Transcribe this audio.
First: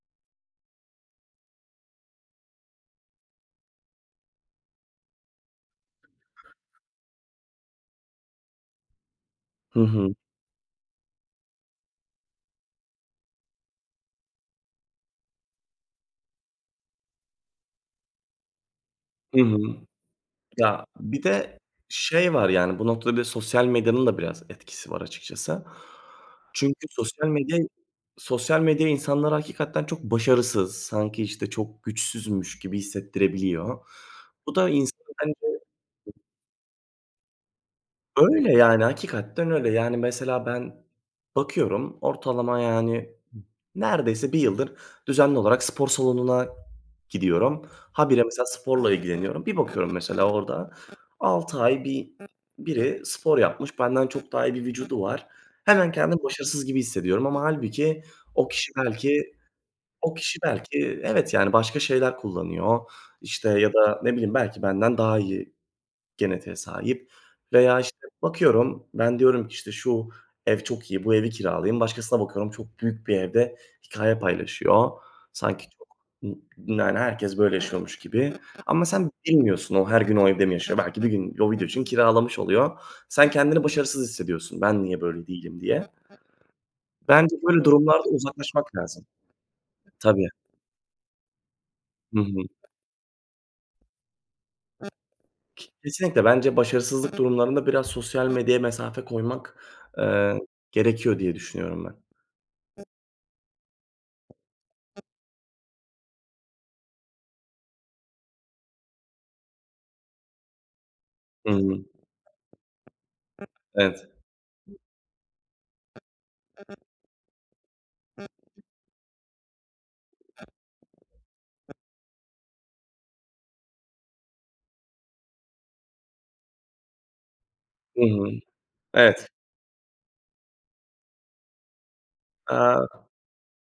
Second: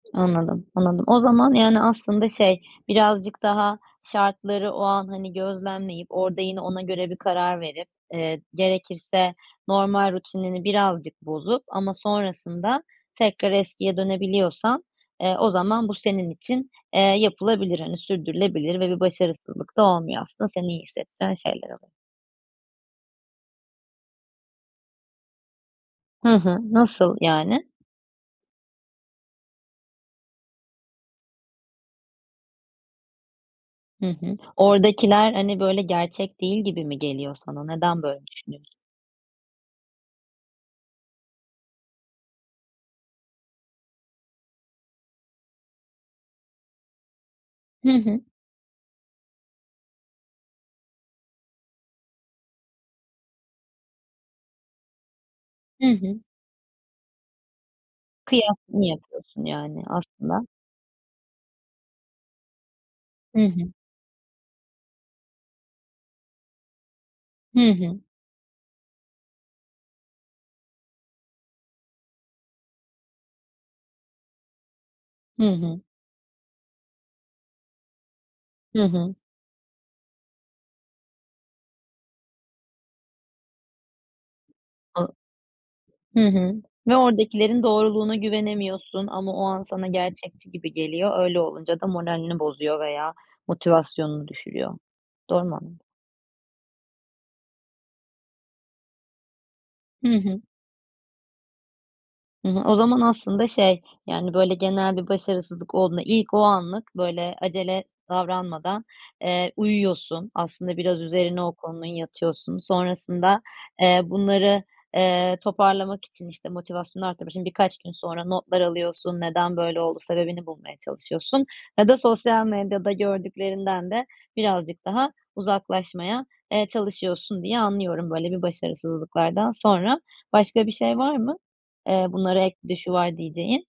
Anladım, anladım. O zaman, yani, aslında şey, birazcık daha şartları o an, hani, gözlemleyip orada yine ona göre bir karar verip, eee, gerekirse Hı normal hı. rutinini birazcık bozup ama sonrasında tekrar eskiye dönebiliyorsan, eee, o zaman bu senin için, eee, yapılabilir, hani, sürdürülebilir ve bir Hı hı. başarısızlık da olmuyor aslında. Seni iyi Ya, bir hissettiren de şeyler oluyor. şey var, yani bu noktada bir de sosyal medyanın da biraz etkisi var açıkçası. Hı hı. Çünkü Nasıl, sosyal medya yani? sosyal medya insanları hakikaten çok başarısız, sanki, işte, çok güçsüzmüş gibi hissettirebiliyor. Hı hı. Bu da insanı Oradakiler, bence hani, böyle [unintelligible] gerçek değil gibi mi geliyor sana? Neden böyle Öyle, düşünüyorsun? yani, hakikaten öyle. Yani, mesela ben bakıyorum ortalama yani neredeyse 1 yıldır düzenli olarak spor salonuna gidiyorum. Hı Ha hı. bire, mesela, sporla ilgileniyorum. Bir bakıyorum, mesela, orada 6 ay bir biri spor yapmış. Benden çok daha iyi bir vücudu var. Hı Hemen hı. kendimi başarısız gibi hissediyorum ama hâlbuki o Kıya kişi nı belki yapıyorsun yani o kişi aslında. belki evet, yani, başka şeyler kullanıyor, Hı işte, hı. ya da, ne bileyim, belki benden daha iyi genetiğe sahip Hı veya, işte, hı. bakıyorum, ben diyorum ki, işte, "Şu ev çok iyi, bu evi kiralayayım." Başkasına bakıyorum, çok büyük bir evde hikâye paylaşıyor. Hı Sanki hı. çok ı yani, herkes böyle yaşıyormuş gibi. Hı Ama sen hı. bilmiyorsun, o her gün o evde mi yaşıyor, belki bir gün o video için kiralamış oluyor. Sen kendini başarısız hissediyorsun, "Ben niye [unintelligible] böyle değilim." diye. Hı hı, ve Bence oradakilerin böyle durumlarda doğruluğuna uzaklaşmak lazım. güvenemiyorsun ama o an sana Tabii. gerçekçi gibi geliyor. Öyle olunca da Hı moralini hı. bozuyor veya motivasyonunu düşürüyor. Doğru mu K anladım? kesinlikle. Bence başarısızlık durumlarında biraz sosyal medyaya mesafe koymak, Hı eee, hı. gerekiyor diye düşünüyorum ben. [unintelligible] O zaman aslında şey, yani, böyle, genel bir başarısızlık olduğunda ilk o anlık böyle acele davranmadan, eee, uyuyorsun. Aslında biraz üzerine Hı o hı. konunun yatıyorsun. Sonrasında, eee, Evet. bunları, eee, toparlamak için, işte, motivasyonu arttırmak için birkaç gün sonra notlar alıyorsun, neden böyle oldu sebebini bulmaya çalışıyorsun ya da sosyal medyada gördüklerinden de birazcık daha uzaklaşmaya, eee, çalışıyorsun diye Hı anlıyorum hı, böyle bir evet. başarısızlıklardan sonra. Başka bir şey var mı? Eee, bunlara ek bir de şu Aaa var diyeceğin?